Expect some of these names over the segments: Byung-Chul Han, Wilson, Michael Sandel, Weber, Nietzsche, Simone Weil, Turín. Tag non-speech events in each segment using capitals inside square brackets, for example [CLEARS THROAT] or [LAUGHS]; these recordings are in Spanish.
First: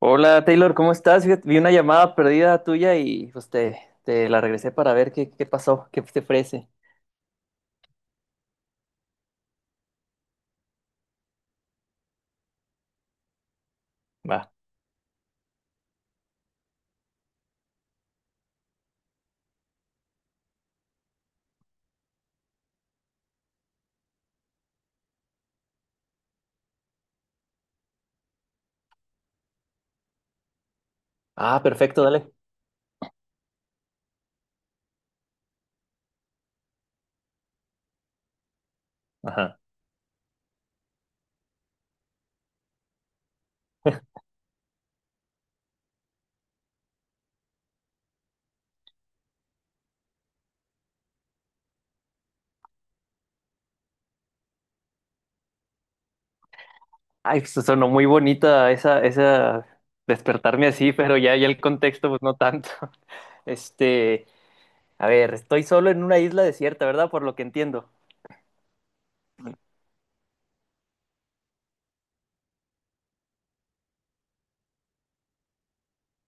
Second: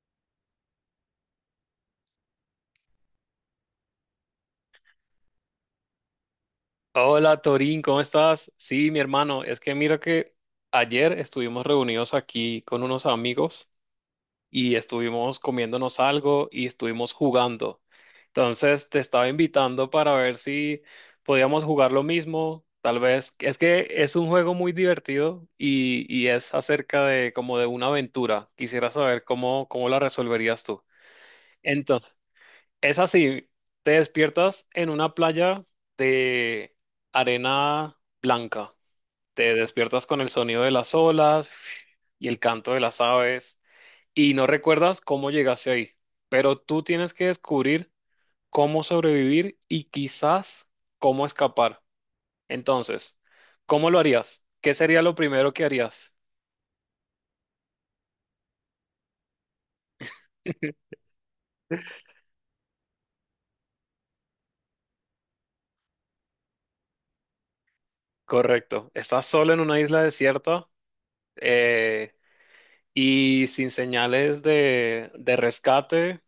Hola Taylor, ¿cómo estás? Fíjate, vi una llamada perdida tuya y te la regresé para ver qué pasó, qué te ofrece. Hola Torín, ¿cómo estás? Sí, mi hermano, es que mira que ayer estuvimos reunidos aquí con unos amigos Va. y estuvimos comiéndonos algo y estuvimos jugando. Entonces te estaba invitando para ver si podíamos jugar lo mismo. Tal vez, es que es un juego muy divertido y es acerca de como de una aventura. Quisiera saber cómo la resolverías tú. Ah, perfecto, dale. Es así, te despiertas en una playa de arena blanca, te Ajá. despiertas con el sonido de las olas y el canto de las aves [LAUGHS] y no recuerdas cómo llegaste ahí, pero tú tienes que descubrir cómo sobrevivir y quizás cómo escapar. Entonces, ¿cómo lo harías? ¿Qué sería lo primero que harías? Ay, pues sonó muy bonita esa despertarme así, [LAUGHS] pero ya el contexto, pues no tanto. [LAUGHS] Este, a ver, estoy solo en una isla desierta, ¿verdad? Por lo que entiendo. Correcto, estás solo en una isla desierta. eh, y sin señales de rescate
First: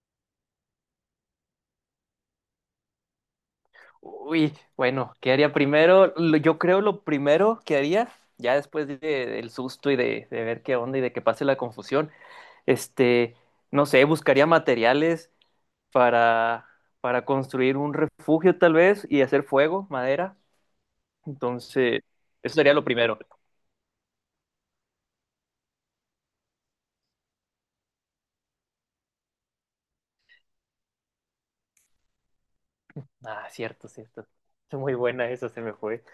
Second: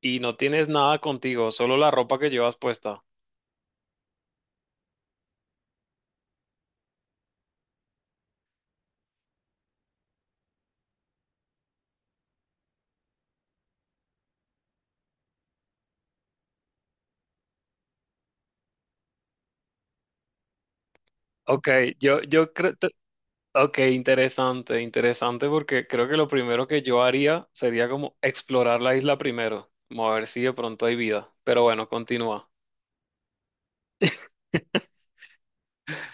y no tienes nada contigo, solo la ropa que llevas puesta. Uy, bueno, ¿qué haría primero? Yo creo lo primero que haría, ya del susto y de ver qué onda y de que pase la confusión, Este, no sé, buscaría materiales para, para construir un refugio tal vez y hacer fuego, madera. Ok, Entonces, yo eso sería creo, lo te- primero. ok, interesante, interesante porque creo que lo primero que yo haría sería como explorar la isla primero, como a ver si de pronto hay vida. Pero bueno, continúa. Ah, cierto, cierto. [LAUGHS] Es [LAUGHS] muy buena esa, se me fue.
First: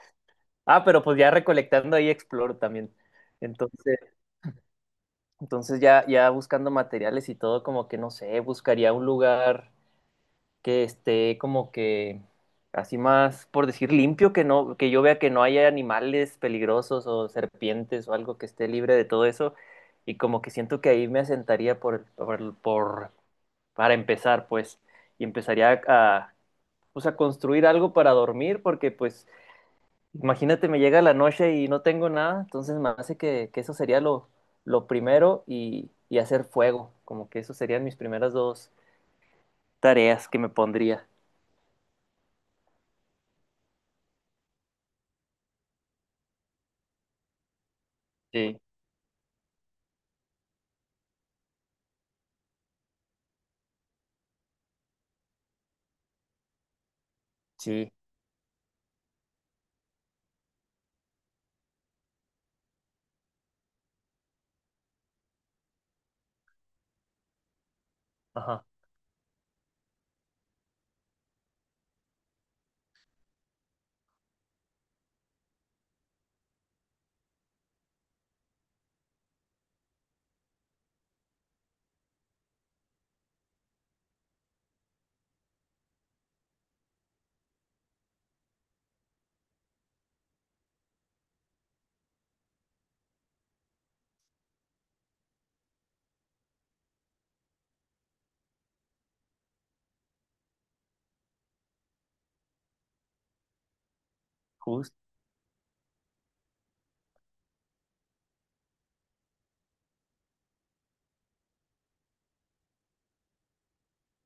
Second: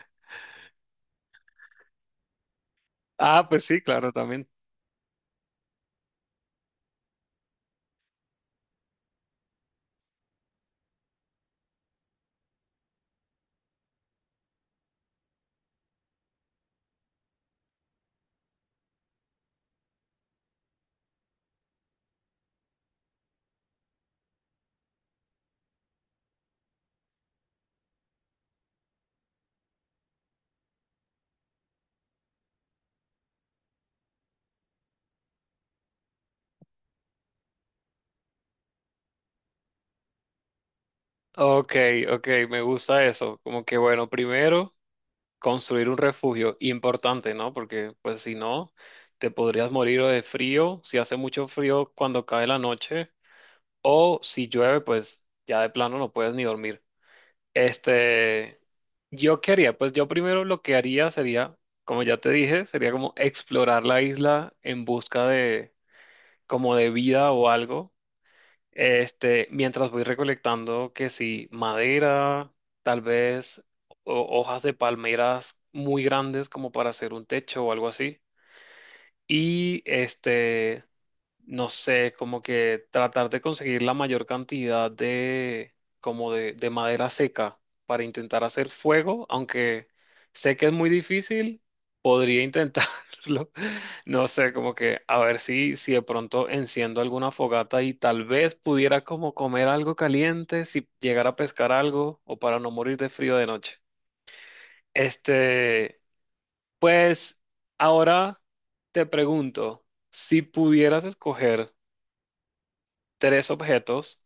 Ah, pero pues ya recolectando ahí exploro también. Ah, pues sí, Entonces, claro, también. Ya buscando materiales y todo, como que no sé, buscaría un lugar que esté como que así más, por decir, limpio, que no, que yo vea que no haya animales peligrosos o serpientes o algo que esté libre de todo eso. Y como que siento que ahí me asentaría para empezar, pues, y pues, a construir algo para dormir, porque pues, imagínate, me llega la noche y no tengo nada, entonces me hace que eso sería lo primero y hacer fuego, como que eso serían mis primeras dos tareas que me pondría. Ok, ok, me gusta eso. Como que bueno, primero construir un refugio importante, ¿no? Porque pues si Sí, no, te podrías morir o de frío, si hace mucho frío cuando cae la noche, o si llueve, pues ya de plano no puedes ni dormir. sí. Este, yo qué haría, pues yo primero lo que haría sería, como ya te dije, sería como explorar la isla en busca de como de vida o algo. Ajá, Mientras voy recolectando que sí, madera, tal vez hojas de palmeras muy grandes como para hacer un techo o algo así. Y no sé, como que tratar de conseguir la mayor cantidad como de madera seca para intentar hacer fuego, aunque sé que es muy difícil, podría intentarlo. [LAUGHS] No sé, como que a ver si, si de pronto enciendo alguna fogata y tal vez pudiera como comer algo caliente, si llegara a pescar algo o para no morir de frío de noche. justo, Este, pues ahora te pregunto, si pudieras escoger tres objetos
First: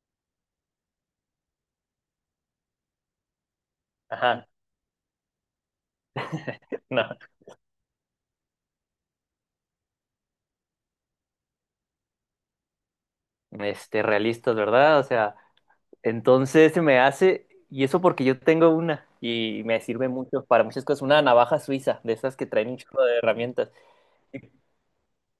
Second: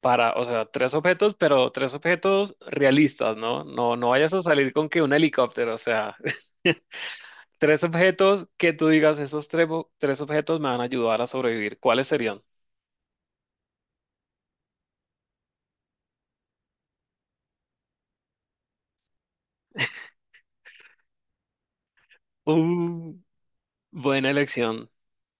para, o sea, tres objetos, pero tres objetos realistas, ¿no? No, no vayas a ajá. salir con que un helicóptero, o sea, [LAUGHS] [LAUGHS] No, tres objetos que tú digas, esos tres, tres objetos me van a ayudar a sobrevivir. ¿Cuáles serían? Realistas, ¿verdad? O sea, entonces se me hace, y eso porque yo tengo una, y me sirve mucho para muchas cosas, una navaja suiza, de esas que traen un chorro Uh, de herramientas. buena Y elección.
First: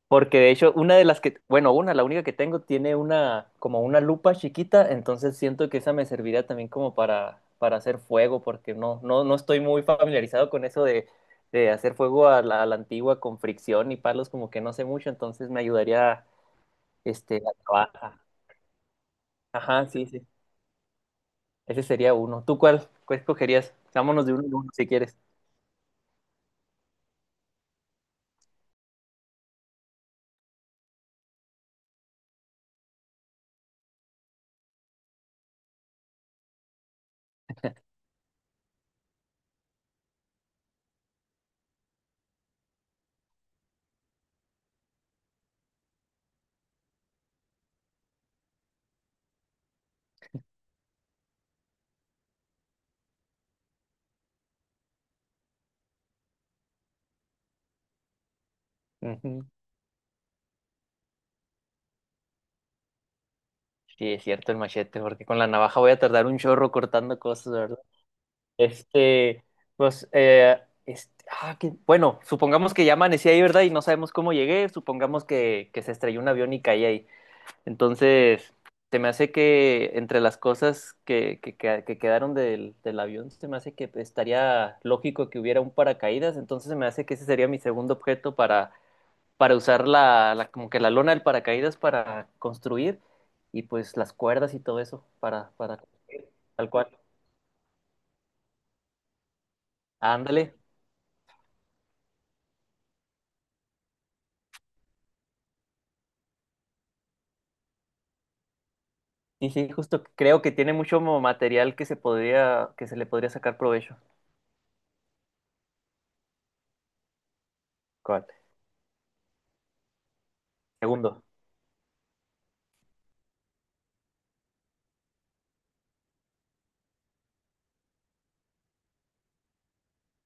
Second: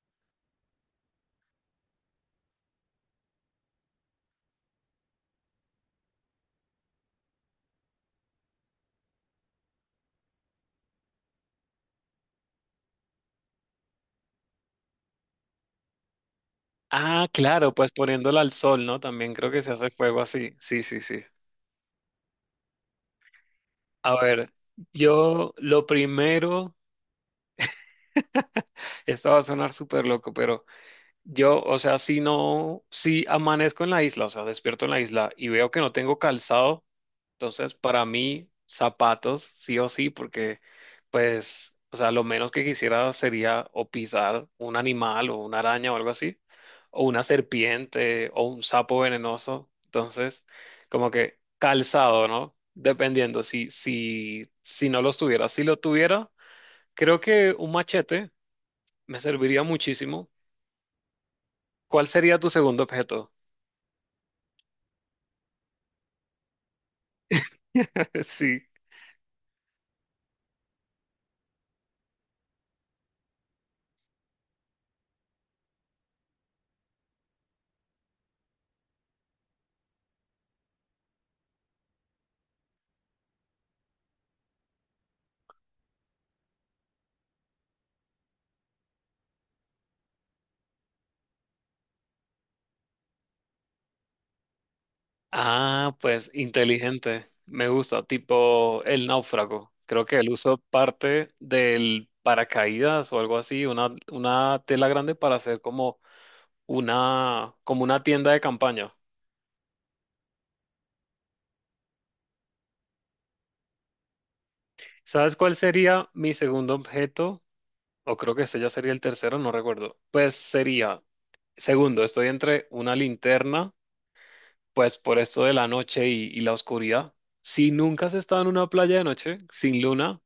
porque de hecho, una de las que, bueno, una, la única que tengo tiene una, como una lupa chiquita, entonces siento que esa me serviría también como para hacer fuego, porque no estoy muy familiarizado con eso de hacer fuego a a la antigua con fricción y palos, como que no sé mucho, entonces me ayudaría. Ah, La claro, pues navaja. poniéndola al sol, ¿no? También creo que se Ajá, hace sí, fuego sí. así. Sí, sí, sí. Ese sería uno. ¿Tú cuál escogerías? A Vámonos de uno ver, en uno si quieres. yo lo primero, esto va a sonar súper loco, pero yo, o sea, si no, si amanezco en la isla, o sea, despierto en la isla y veo que no tengo calzado, entonces para mí zapatos sí o sí, porque pues, o sea, lo menos que quisiera sería o pisar un animal o una araña o algo así, o una serpiente o un sapo venenoso, entonces como que calzado, ¿no? Dependiendo si no los tuviera, si lo tuviera, creo que un machete me Ujú. serviría muchísimo. ¿Cuál sería tu segundo objeto? Sí, es cierto el machete, porque con la navaja voy a tardar un chorro cortando cosas, ¿verdad? [LAUGHS] Sí. Este, pues, eh, bueno, supongamos que ya amanecí ahí, ¿verdad? Y no sabemos cómo llegué, supongamos que- que se estrelló un avión y caí ahí. Entonces, se me hace que entre las cosas que quedaron del avión, se me hace que estaría lógico que hubiera un paracaídas. Entonces, se me hace que ese sería mi segundo objeto para usar como que la lona del paracaídas para construir y pues las cuerdas y todo eso para Ah, construir, pues tal cual. inteligente. Me gusta, tipo el náufrago. Creo que él Ándale. usó parte del paracaídas o algo así, una tela grande para hacer como una tienda de campaña. Y sí, justo creo que tiene mucho material que se podría, que se le podría sacar provecho. ¿Sabes cuál sería mi segundo objeto? O ¿Cuál? creo que este ya sería el tercero, no recuerdo. Pues sería, Segundo. segundo, estoy entre una linterna pues por esto de la noche y la oscuridad. Si nunca has estado en una playa de noche sin luna,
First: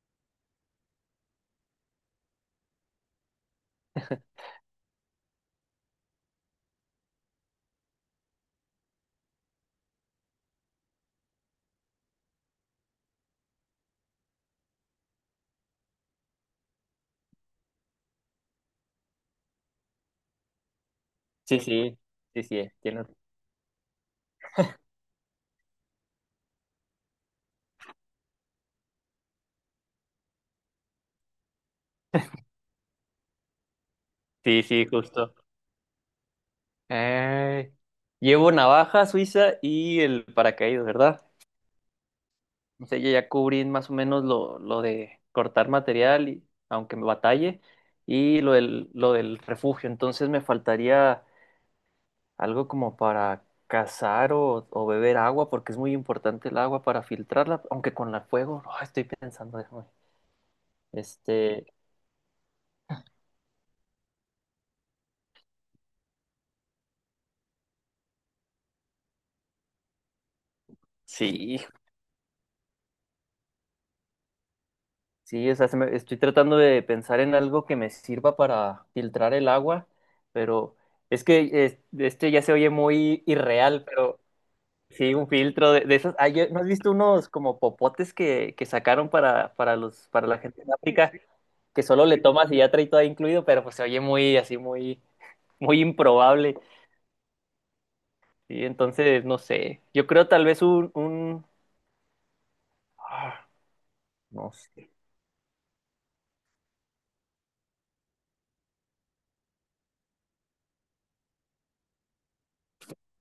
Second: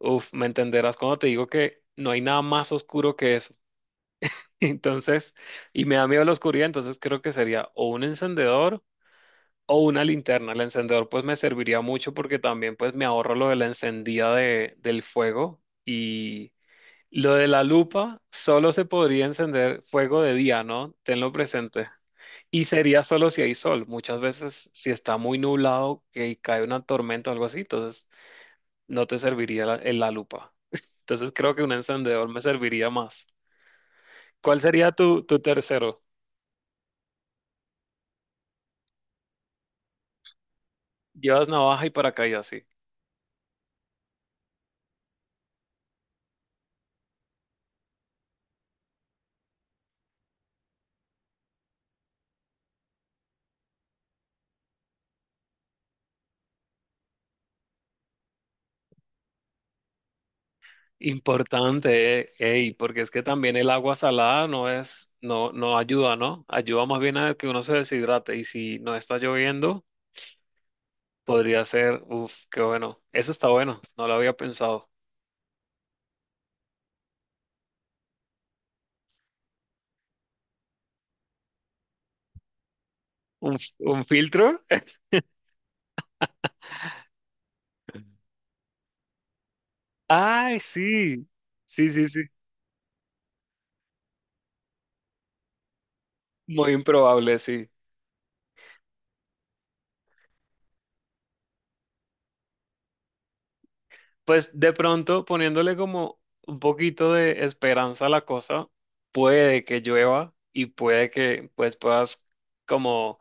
uff, me entenderás cuando te digo que no hay nada más oscuro que eso. [LAUGHS] Entonces, y me da miedo la oscuridad, entonces creo que sería o un encendedor o una linterna. El encendedor pues me serviría mucho porque también pues me ahorro lo de la encendida del fuego y lo de la lupa solo se podría encender fuego de día, ¿no? Tenlo Sí, presente. sí, sí, Y sería tiene. solo si hay sol. Muchas veces, si está muy nublado, que cae una tormenta o algo así, entonces no te serviría en la lupa. [LAUGHS] Entonces creo que un encendedor me serviría más. ¿Cuál Sí, sí, sería justo. tu tercero? Eh, llevo navaja suiza y el paracaídas, ¿verdad? Llevas navaja y paracaídas, sí. O sea, yo ya cubrí más o menos lo de cortar material, y, aunque me batalle, y lo del refugio. Entonces me faltaría algo como para cazar o beber agua, porque es muy importante el agua para filtrarla, aunque con la fuego, no, estoy pensando, déjame. Este, Importante, ey, porque es que también el agua salada no es, no, no ayuda, ¿no? Ayuda más bien a que uno se deshidrate. Y si no está lloviendo, sí. podría ser, uff, qué bueno. Eso está bueno, no lo había pensado. Sí, o sea, estoy tratando de pensar en algo que me sirva para filtrar el agua, pero es que ya se oye muy irreal, Un pero filtro? sí, un filtro de esos. Ah, ¿no has visto unos como popotes que sacaron para la Ay, gente en África sí, que sí, solo sí, le sí, tomas y ya trae todo incluido, pero pues se oye muy así, muy, muy improbable. muy improbable, sí. Y entonces, no sé, yo creo tal vez ah, no Pues de sé. pronto, poniéndole como un poquito de esperanza a la cosa, puede que llueva y puede que pues puedas como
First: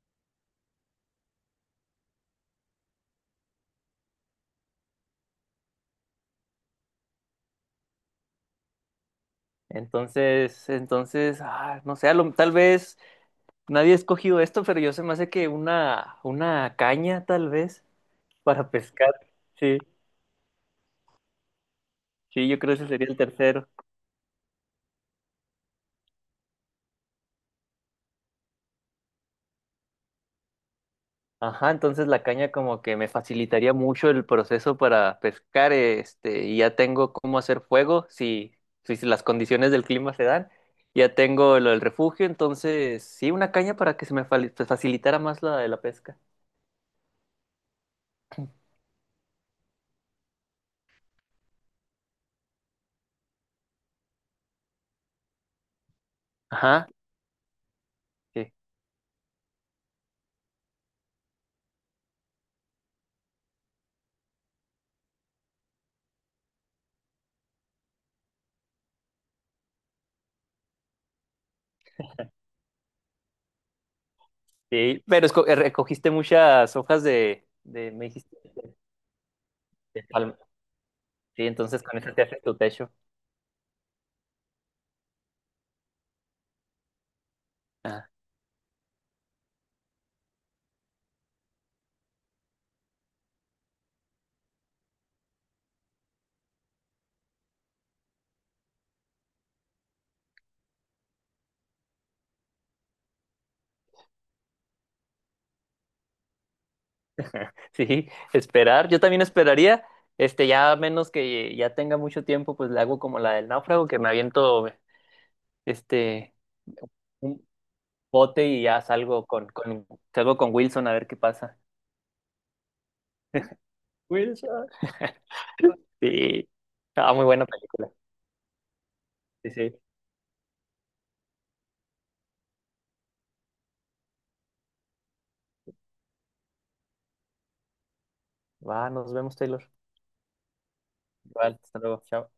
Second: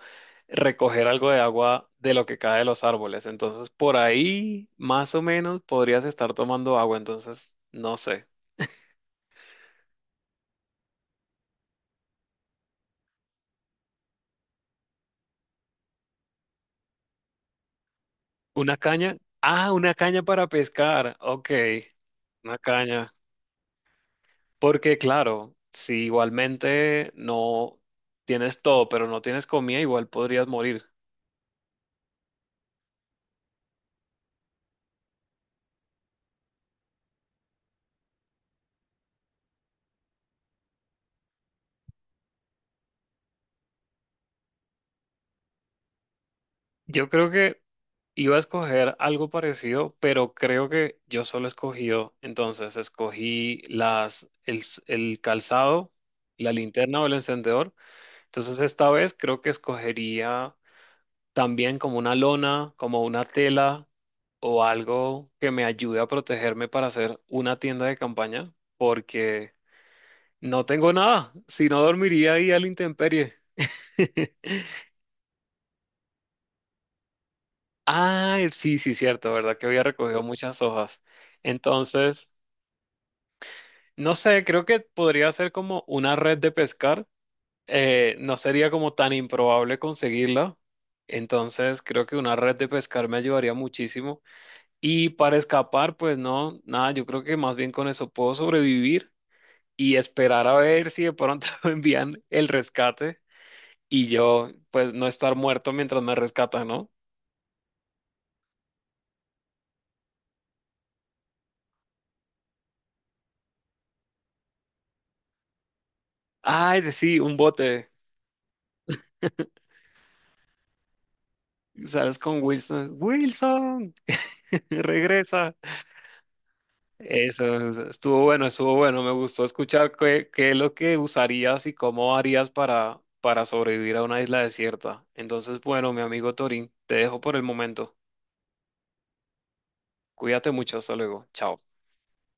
recoger algo de agua de lo que cae de los árboles. Entonces, por ahí, más o menos, podrías estar tomando agua. Entonces, no sé. No sé, tal vez. Nadie ha escogido esto, pero yo se me hace que una caña, tal vez, para ¿Una pescar. caña? Ah, Sí, una caña para pescar. Ok, sí, una yo creo que ese sería caña. el tercero. Porque claro, si igualmente no tienes todo, pero no tienes comida, igual podrías morir. Ajá, entonces la caña como que me facilitaría mucho el proceso para pescar, este, y ya tengo cómo hacer fuego si las condiciones del clima se dan. Ya tengo lo del refugio, entonces sí, una caña para que pues, facilitara más la de la pesca. Yo creo que iba a [CLEARS THROAT] escoger algo parecido, pero creo que yo solo he escogido, entonces escogí las, el, s- el calzado, la Ajá, linterna o el encendedor. sí, Entonces esta vez creo que escogería también como una lona, como una tela o algo que me ayude a protegerme para hacer una tienda de campaña, porque no tengo nada, si no dormiría ahí a la intemperie. [LAUGHS] sí, pero recogiste muchas hojas me dijiste, Ah, sí, sí, cierto, ¿verdad? Que había de recogido palma. muchas hojas. Sí, entonces con eso te Entonces, haces tu techo. no sé, creo que podría ser como una red de pescar. Ah, No sería como tan improbable conseguirla. Entonces, creo que una red de pescar me ayudaría muchísimo. Y para escapar, pues no, nada, yo creo que más bien con eso puedo sobrevivir y esperar a ver si de pronto [LAUGHS] me envían el rescate. Y yo, pues, no estar muerto mientras me rescatan, ¿no? [LAUGHS] sí, esperar. Yo también esperaría, este, ya a menos que ya tenga mucho tiempo, pues le hago como la del náufrago, que me aviento, este, Ah, es sí, un un bote. bote y ya salgo con Wilson a ver qué pasa. Sales con Wilson. Wilson, Wilson. [LAUGHS] regresa. [LAUGHS] Sí. Ah, muy buena Eso, película. estuvo bueno, estuvo bueno. Me gustó Sí, sí. escuchar qué es lo que usarías y cómo harías para sobrevivir a una isla desierta. Entonces, bueno, mi amigo Torín, te dejo por el momento. Va, nos vemos, Taylor. Cuídate mucho, hasta luego. Igual, Chao. hasta luego. Chao.